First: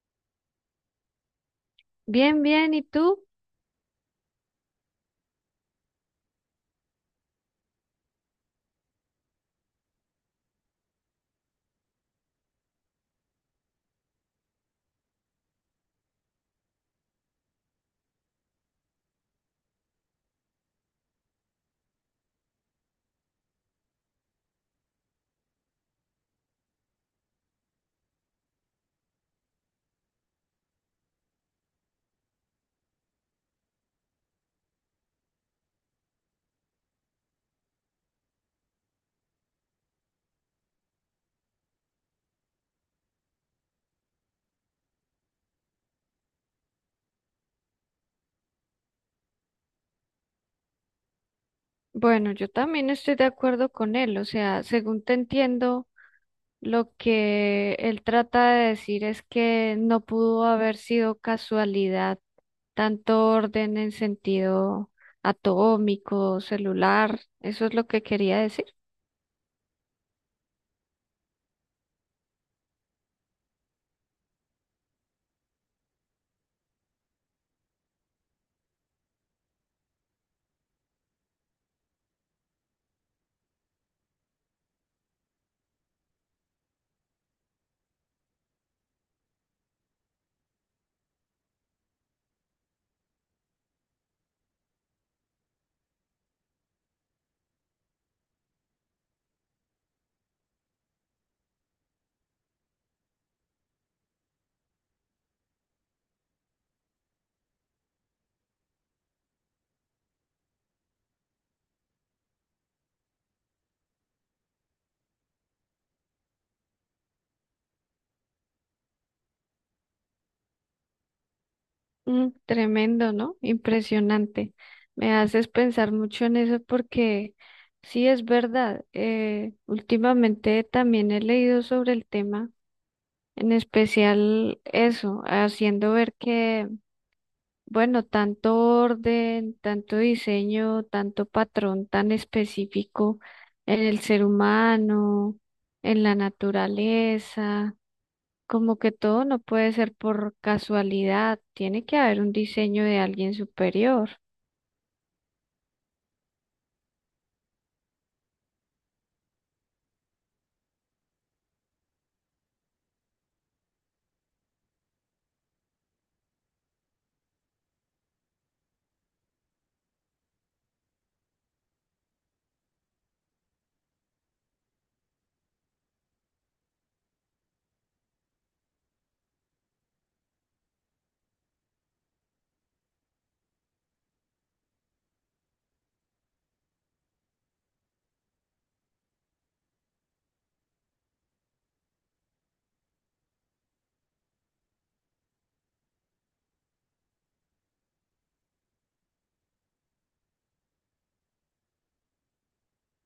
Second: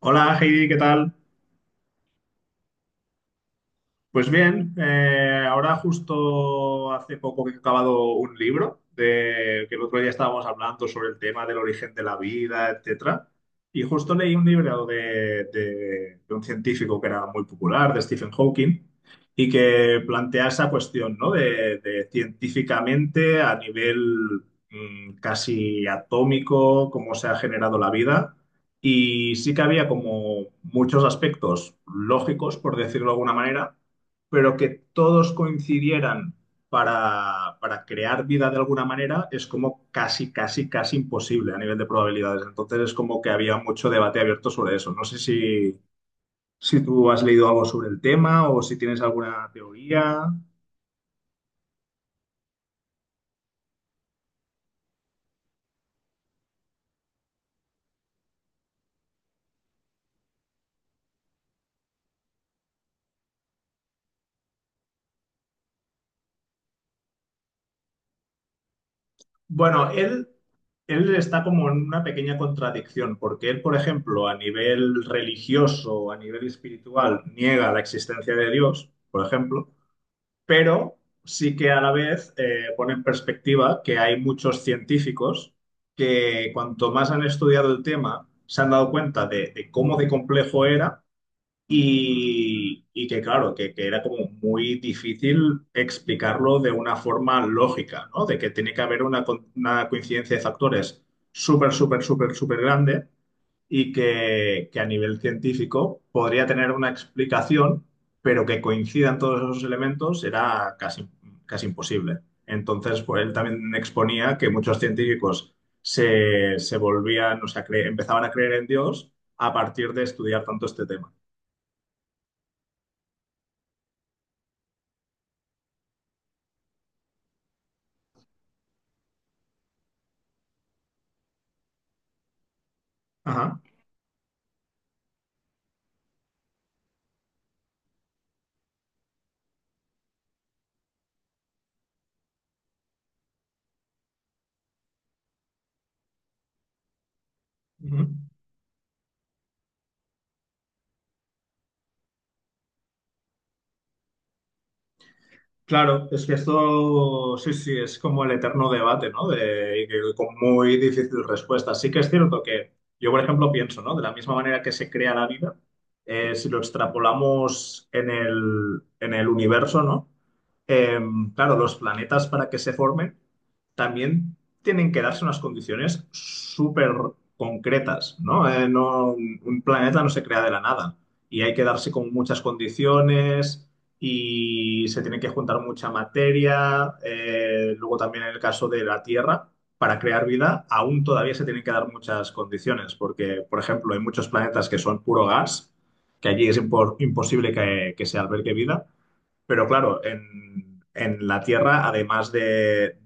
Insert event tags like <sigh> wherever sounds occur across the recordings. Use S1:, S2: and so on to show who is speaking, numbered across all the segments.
S1: Hola Heidi, ¿qué tal?
S2: Bien, bien, ¿y tú?
S1: Pues bien, ahora justo hace poco que he acabado un libro de que el otro día estábamos hablando sobre el tema del origen de la vida, etcétera. Y justo leí un libro de un científico que era muy popular, de Stephen Hawking, y que plantea esa cuestión, ¿no? De científicamente a nivel casi atómico, cómo se ha generado la vida. Y sí que había como muchos aspectos lógicos, por decirlo de alguna manera, pero que todos coincidieran para crear vida de alguna manera es como casi, casi, casi imposible a nivel de probabilidades. Entonces es como que había mucho debate abierto sobre eso. No sé si tú has leído algo sobre el tema o si tienes alguna teoría.
S2: Bueno, yo también estoy de acuerdo con él, o sea, según te entiendo, lo que él trata de decir es que no pudo haber sido casualidad tanto orden en sentido atómico, celular, eso es lo que quería decir.
S1: Bueno, él está como en una pequeña contradicción, porque él, por ejemplo, a nivel religioso, a nivel espiritual, niega la existencia de Dios, por ejemplo. Pero sí que a la vez pone en perspectiva que hay muchos científicos que cuanto más han estudiado el tema, se han dado cuenta de cómo de complejo era y que claro, que era como muy difícil explicarlo de una forma lógica, ¿no? De que tiene que haber una, una coincidencia de factores súper, súper, súper, súper grande y que a nivel científico podría tener una explicación, pero que coincidan todos esos elementos era casi, casi imposible. Entonces, pues, él también exponía que muchos científicos se volvían, o sea, empezaban a creer en Dios a partir de estudiar tanto este tema.
S2: Tremendo, ¿no? Impresionante. Me haces pensar mucho en eso porque sí es verdad, últimamente también he leído sobre el tema. En
S1: Ajá.
S2: especial eso, haciendo ver que, bueno, tanto orden, tanto diseño, tanto patrón tan específico en el ser humano, en la naturaleza,
S1: Ujú.
S2: como que todo no puede ser por casualidad, tiene que haber un diseño de alguien superior.
S1: Claro, es que esto sí, sí, es como el eterno debate, ¿no? De, y que con muy difícil respuesta. Sí que es cierto que yo, por ejemplo, pienso, ¿no? De la misma manera que se crea la vida, si lo extrapolamos en el universo, ¿no? Eh, claro, los planetas para que se formen también tienen que darse unas condiciones súper concretas, ¿no? Un planeta no se crea de la nada y hay que darse con muchas condiciones y se tiene que juntar mucha materia. Luego también en el caso de la Tierra, para crear vida aún todavía se tienen que dar muchas condiciones porque, por ejemplo, hay muchos planetas que son puro gas, que allí es imposible que se albergue vida. Pero claro, en la Tierra, además de,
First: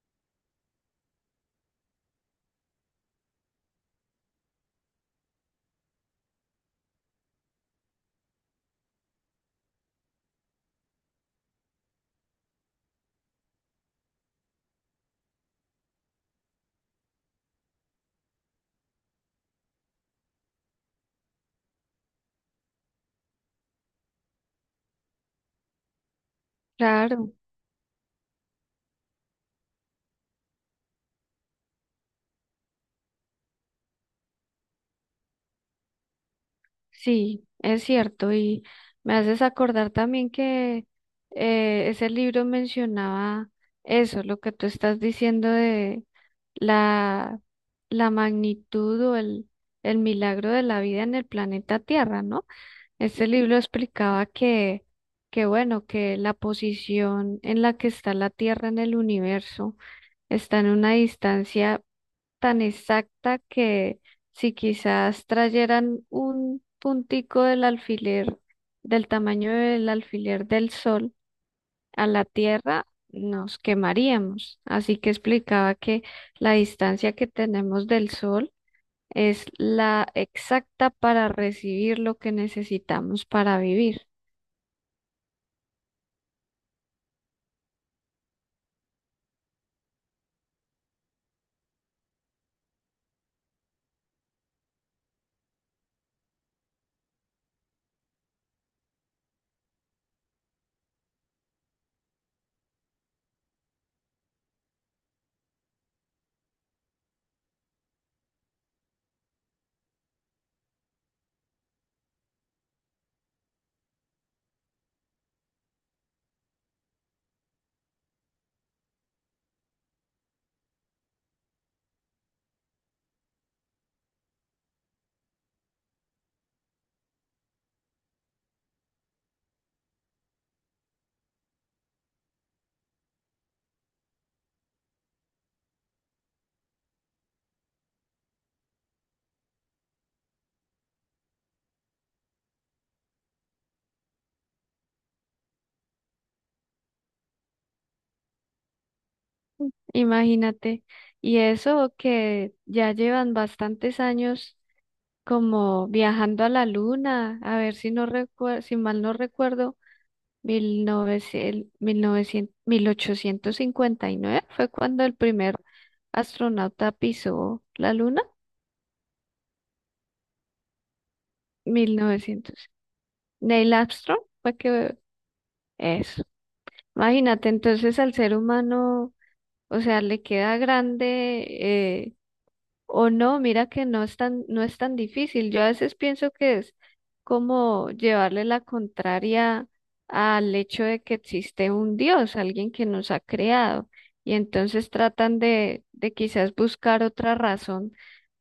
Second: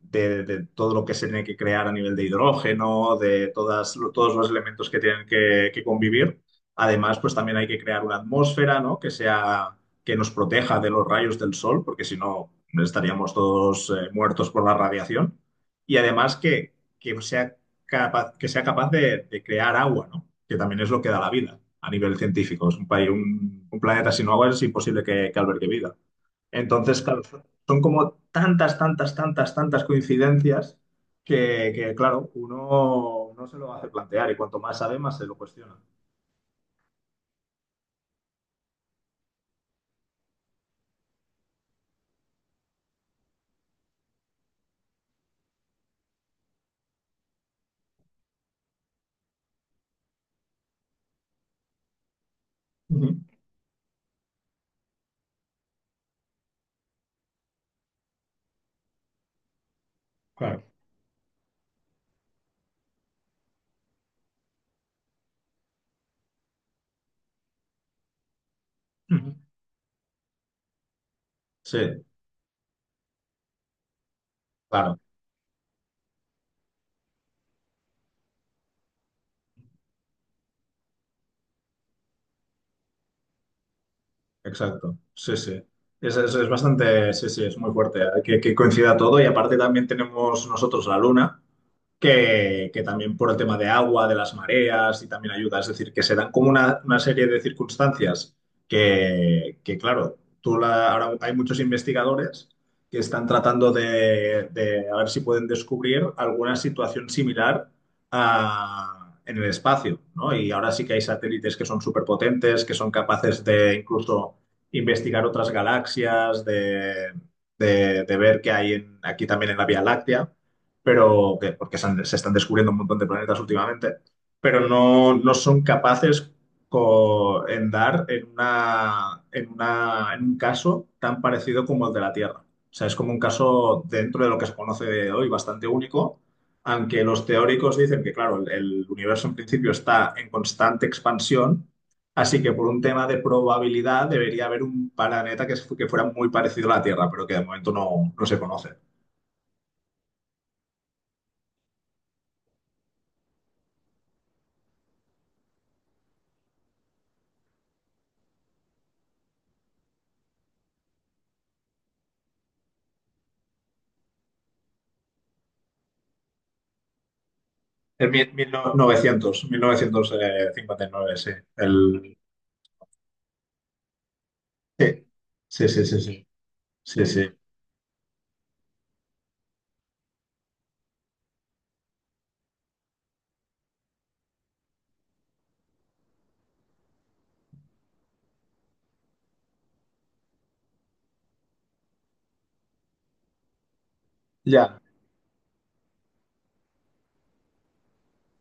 S1: de, de todo lo que se tiene que crear a nivel de hidrógeno, todos los elementos que tienen que convivir, además, pues también hay que crear una atmósfera, ¿no? Que sea, que nos proteja de los rayos del sol, porque si no, estaríamos todos muertos por la radiación. Y además que sea que sea capaz de crear agua, ¿no? Que también es lo que da la vida a nivel científico. Es un país, un planeta sin agua es imposible que albergue vida. Entonces, claro,
S2: Claro.
S1: son como tantas, tantas, tantas, tantas coincidencias que, claro, uno no se lo hace plantear y cuanto más sabe, más se lo cuestiona.
S2: Sí, es cierto, y me haces acordar también que ese libro mencionaba eso, lo que tú estás diciendo de la, la magnitud o el milagro de la vida en el planeta Tierra, ¿no? Este libro explicaba que, bueno, que la posición en la que está la Tierra en el universo está
S1: Claro.
S2: en una distancia tan exacta que si quizás trayeran un puntico del alfiler, del
S1: Ujú.
S2: tamaño del alfiler del sol
S1: Sí,
S2: a la Tierra, nos quemaríamos. Así
S1: claro.
S2: que explicaba que la distancia que tenemos del sol es la exacta para recibir lo que necesitamos para vivir.
S1: Exacto, sí, sí. Es bastante, sí, sí, es muy fuerte, ¿eh? Que coincida todo y aparte también tenemos nosotros la luna, que también por el tema de agua, de las mareas y también ayuda, es decir, que se dan como una serie de circunstancias que, claro, ahora hay muchos investigadores que están tratando de a ver si pueden descubrir alguna situación similar a- en el espacio, ¿no? Y ahora sí que hay satélites que son superpotentes, que son capaces de incluso investigar otras galaxias, de ver qué hay aquí también en la Vía Láctea, pero se están descubriendo un montón de planetas últimamente, pero no, no son capaces co- en dar en una, en una, en un caso tan parecido como el de la Tierra. O sea, es como un caso dentro de lo que se conoce de hoy bastante único, aunque los teóricos dicen que, claro, el universo en principio está en constante expansión. Así que por un tema de probabilidad debería haber un planeta que fuera muy parecido a la Tierra, pero que de momento no, no se conoce.
S2: Imagínate. Y eso que ya llevan bastantes años como viajando a la luna. A ver, si no recuerdo, si mal no recuerdo, 1859 fue cuando el primer astronauta pisó la luna.
S1: 1900, mil novecientos cincuenta y nueve sí.
S2: mil
S1: El,
S2: novecientos Neil Armstrong fue que
S1: sí, sí, sí, sí,
S2: eso.
S1: sí, sí, sí.
S2: Imagínate, entonces al ser humano, o sea, le queda grande o no, mira que no es tan, no es tan difícil. Yo a veces pienso que es como llevarle la contraria al hecho de que existe un Dios, alguien que nos ha creado. Y
S1: Ya.
S2: entonces tratan de, quizás buscar otra razón,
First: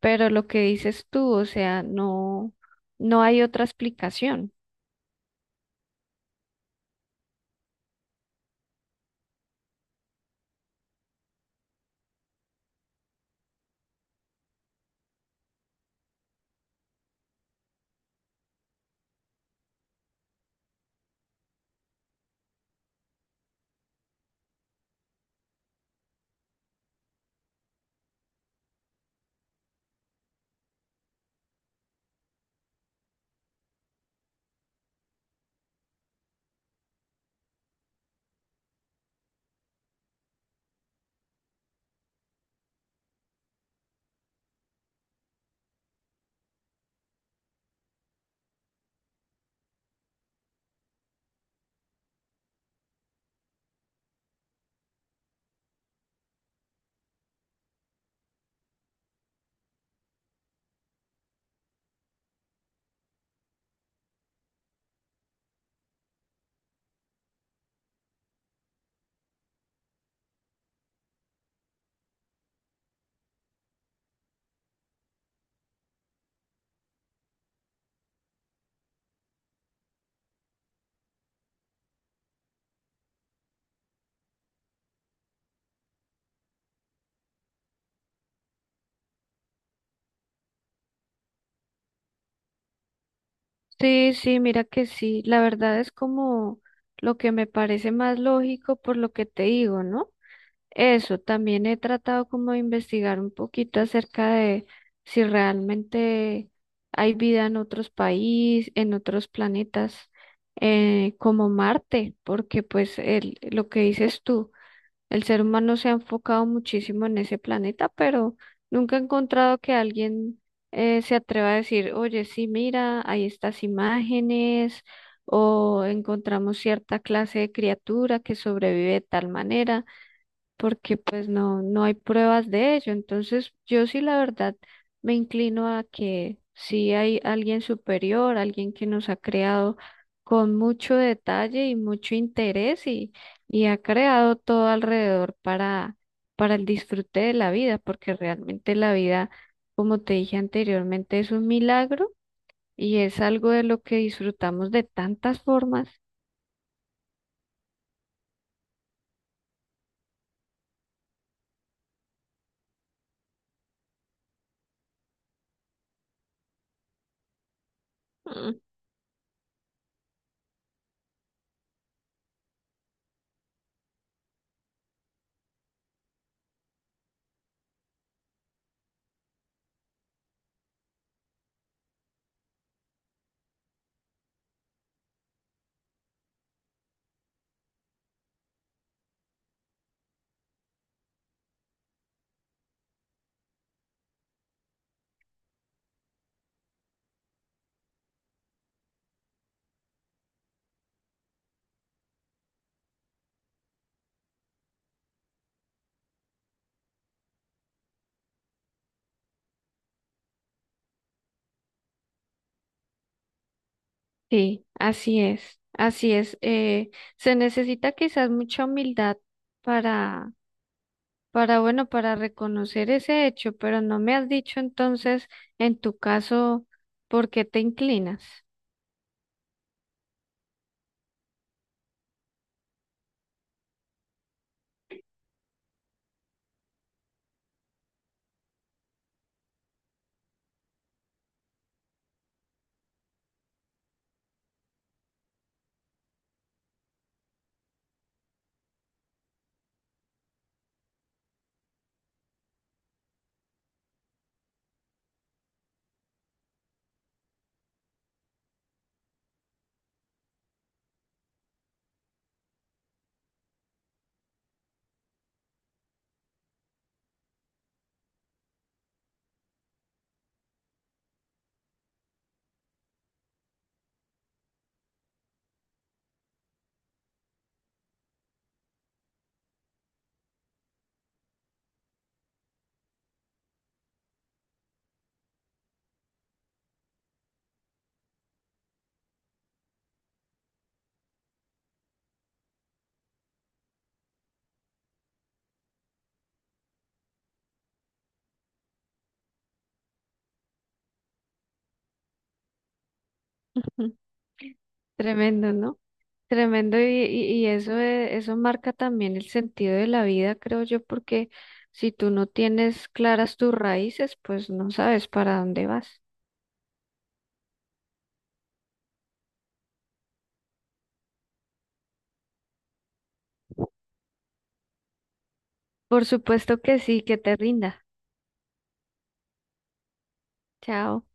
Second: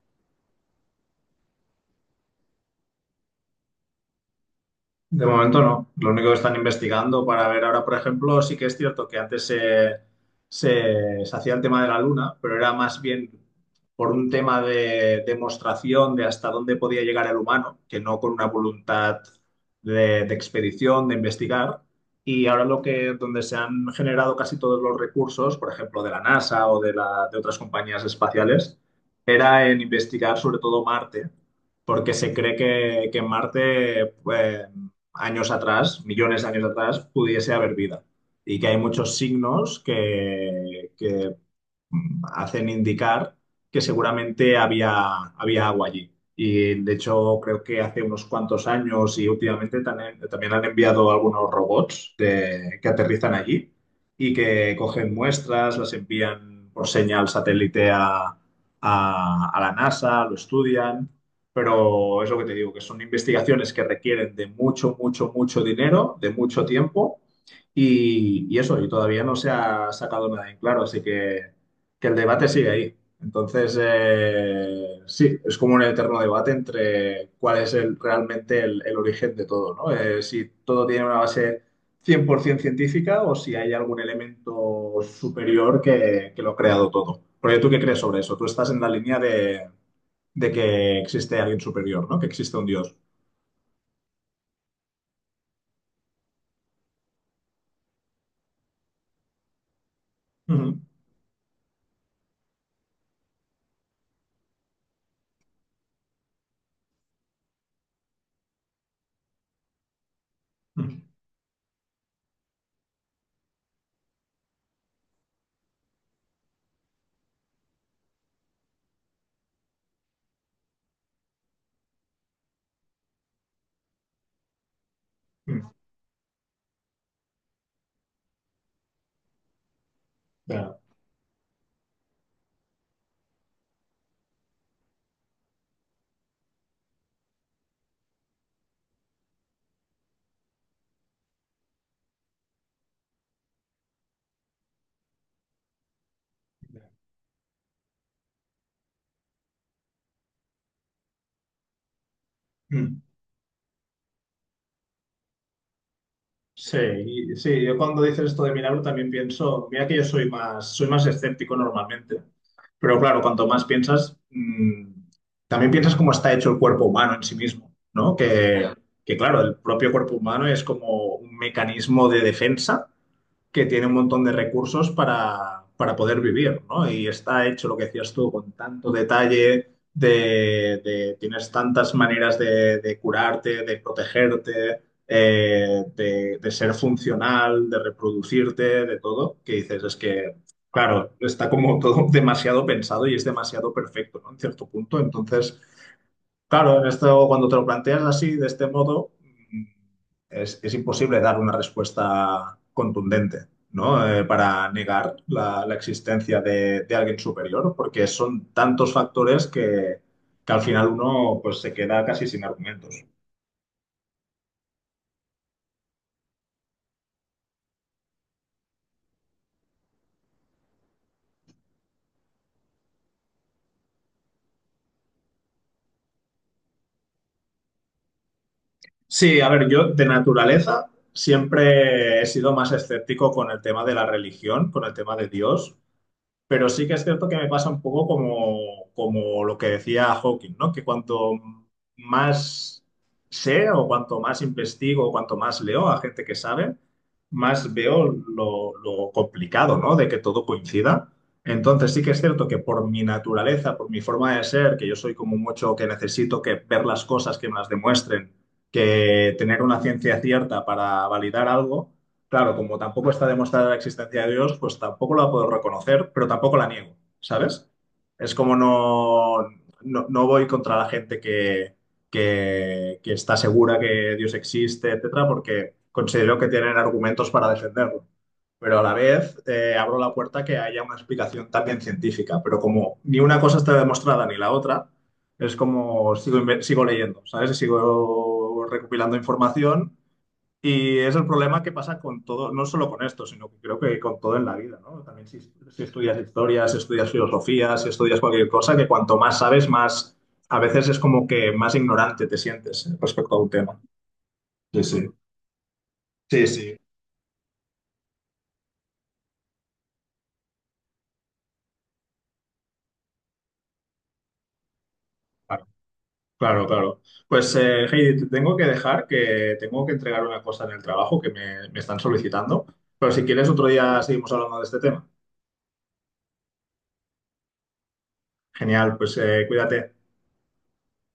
S2: pero lo que dices tú, o sea, no, no hay otra explicación.
S1: De momento no. Lo único que están investigando para ver ahora, por ejemplo, sí que es cierto que antes se hacía el tema de la luna, pero era más bien por un tema de demostración de hasta dónde podía llegar el humano, que no con una voluntad de expedición, de investigar. Y ahora lo que, donde se han generado casi todos los recursos, por ejemplo, de la NASA de otras compañías espaciales, era en investigar sobre todo Marte porque se cree que en Marte pues, años atrás, millones de años atrás, pudiese haber vida. Y que hay muchos signos que hacen indicar que seguramente había agua allí. Y de hecho, creo que hace unos cuantos años y últimamente también, también han enviado algunos robots que aterrizan allí y que cogen muestras, las envían por señal satélite a la NASA, lo estudian. Pero es lo que te digo, que son investigaciones que requieren de mucho, mucho, mucho dinero, de mucho tiempo y eso, y todavía no se ha sacado nada en claro, así que el debate sigue ahí. Entonces, sí, es como un eterno debate entre cuál es realmente el origen de todo, ¿no? Si todo tiene una base 100% científica o si hay algún elemento superior que lo ha creado todo. ¿Porque tú qué crees sobre eso? Tú estás en la línea de que existe alguien superior, ¿no? Que existe un dios.
S2: Sí, sí, mira que sí. La verdad es como lo que me parece más lógico por lo que te digo, ¿no?
S1: Ujú,
S2: Eso, también he tratado como de investigar un poquito acerca de si realmente hay vida en otros países, en otros planetas,
S1: ujú,
S2: como Marte, porque pues el, lo que dices tú, el ser humano se ha enfocado muchísimo en ese planeta, pero nunca he encontrado que alguien se atreva a decir: oye, sí, mira, hay estas imágenes,
S1: ujú.
S2: o encontramos cierta clase de criatura que sobrevive de tal manera,
S1: Claro.
S2: porque pues no, no hay pruebas de ello. Entonces, yo sí, la verdad, me inclino a que sí hay alguien superior, alguien que nos ha creado con mucho detalle y mucho interés, y ha creado todo alrededor para el disfrute de la vida, porque realmente la vida, como te dije anteriormente, es un milagro y es algo de lo que disfrutamos de tantas formas.
S1: Sí, sí, yo cuando dices esto de milagro también pienso, mira que yo soy más escéptico normalmente, pero claro, cuanto más piensas, también piensas cómo está hecho el cuerpo humano en sí mismo, ¿no? Que claro, el propio cuerpo humano es como un mecanismo de defensa que tiene un montón de recursos para poder vivir, ¿no? Y está hecho lo que decías tú con tanto detalle, tienes tantas maneras de curarte, de protegerte, de ser funcional, de reproducirte, de todo, que dices, es que, claro, está como todo <laughs> demasiado pensado y es demasiado perfecto, ¿no? En cierto punto, entonces... Claro, en esto, cuando te lo planteas así, de este modo, mm, es imposible dar una respuesta contundente, ¿no? Para negar la existencia de alguien superior, porque son tantos factores que al final uno pues, se queda casi sin argumentos.
S2: Sí, así es, así es. Se necesita quizás mucha humildad para, bueno, para reconocer ese hecho, pero no me has dicho entonces, en tu caso, por qué te inclinas.
S1: Sí, a ver, yo de naturaleza siempre he sido más escéptico con el tema de la religión, con el tema de Dios. Pero sí que es cierto que me pasa un poco como, como lo que decía Hawking, ¿no? Que cuanto más sé o cuanto más investigo o cuanto más leo a gente que sabe, más veo lo complicado, ¿no? De que todo coincida. Entonces sí que es cierto que por mi naturaleza, por mi forma de ser, que yo soy como mucho que necesito que ver las cosas que me las demuestren, que tener una ciencia cierta para validar algo. Claro, como tampoco está demostrada la existencia de Dios, pues tampoco la puedo reconocer, pero tampoco la niego, ¿sabes? Es como no, no, no voy contra la gente que está segura que Dios existe, etcétera, porque considero que tienen argumentos para defenderlo. Pero a la vez abro la puerta a que haya una explicación también científica, pero como ni una cosa está demostrada ni la otra, es como sigo, sigo leyendo, ¿sabes? Y sigo recopilando información y es el problema que pasa con todo, no solo con esto, sino que creo que con todo en la vida, ¿no? También si estudias historias, si estudias filosofía, si estudias cualquier cosa, que cuanto más sabes, más, a veces es como que más ignorante te sientes respecto a un tema.
S2: <laughs>
S1: Sí, sí.
S2: Tremendo, ¿no?
S1: Sí, sí.
S2: Tremendo y eso, eso marca también el sentido de la vida, creo yo, porque si tú no tienes claras tus raíces, pues no sabes para
S1: Claro,
S2: dónde vas.
S1: claro. Claro. Pues, Heidi, te tengo que dejar, que tengo que entregar una cosa en el trabajo que me están solicitando, pero si quieres otro día seguimos hablando de este tema.
S2: Por supuesto que sí, que te rinda.
S1: Genial, pues cuídate.
S2: Chao.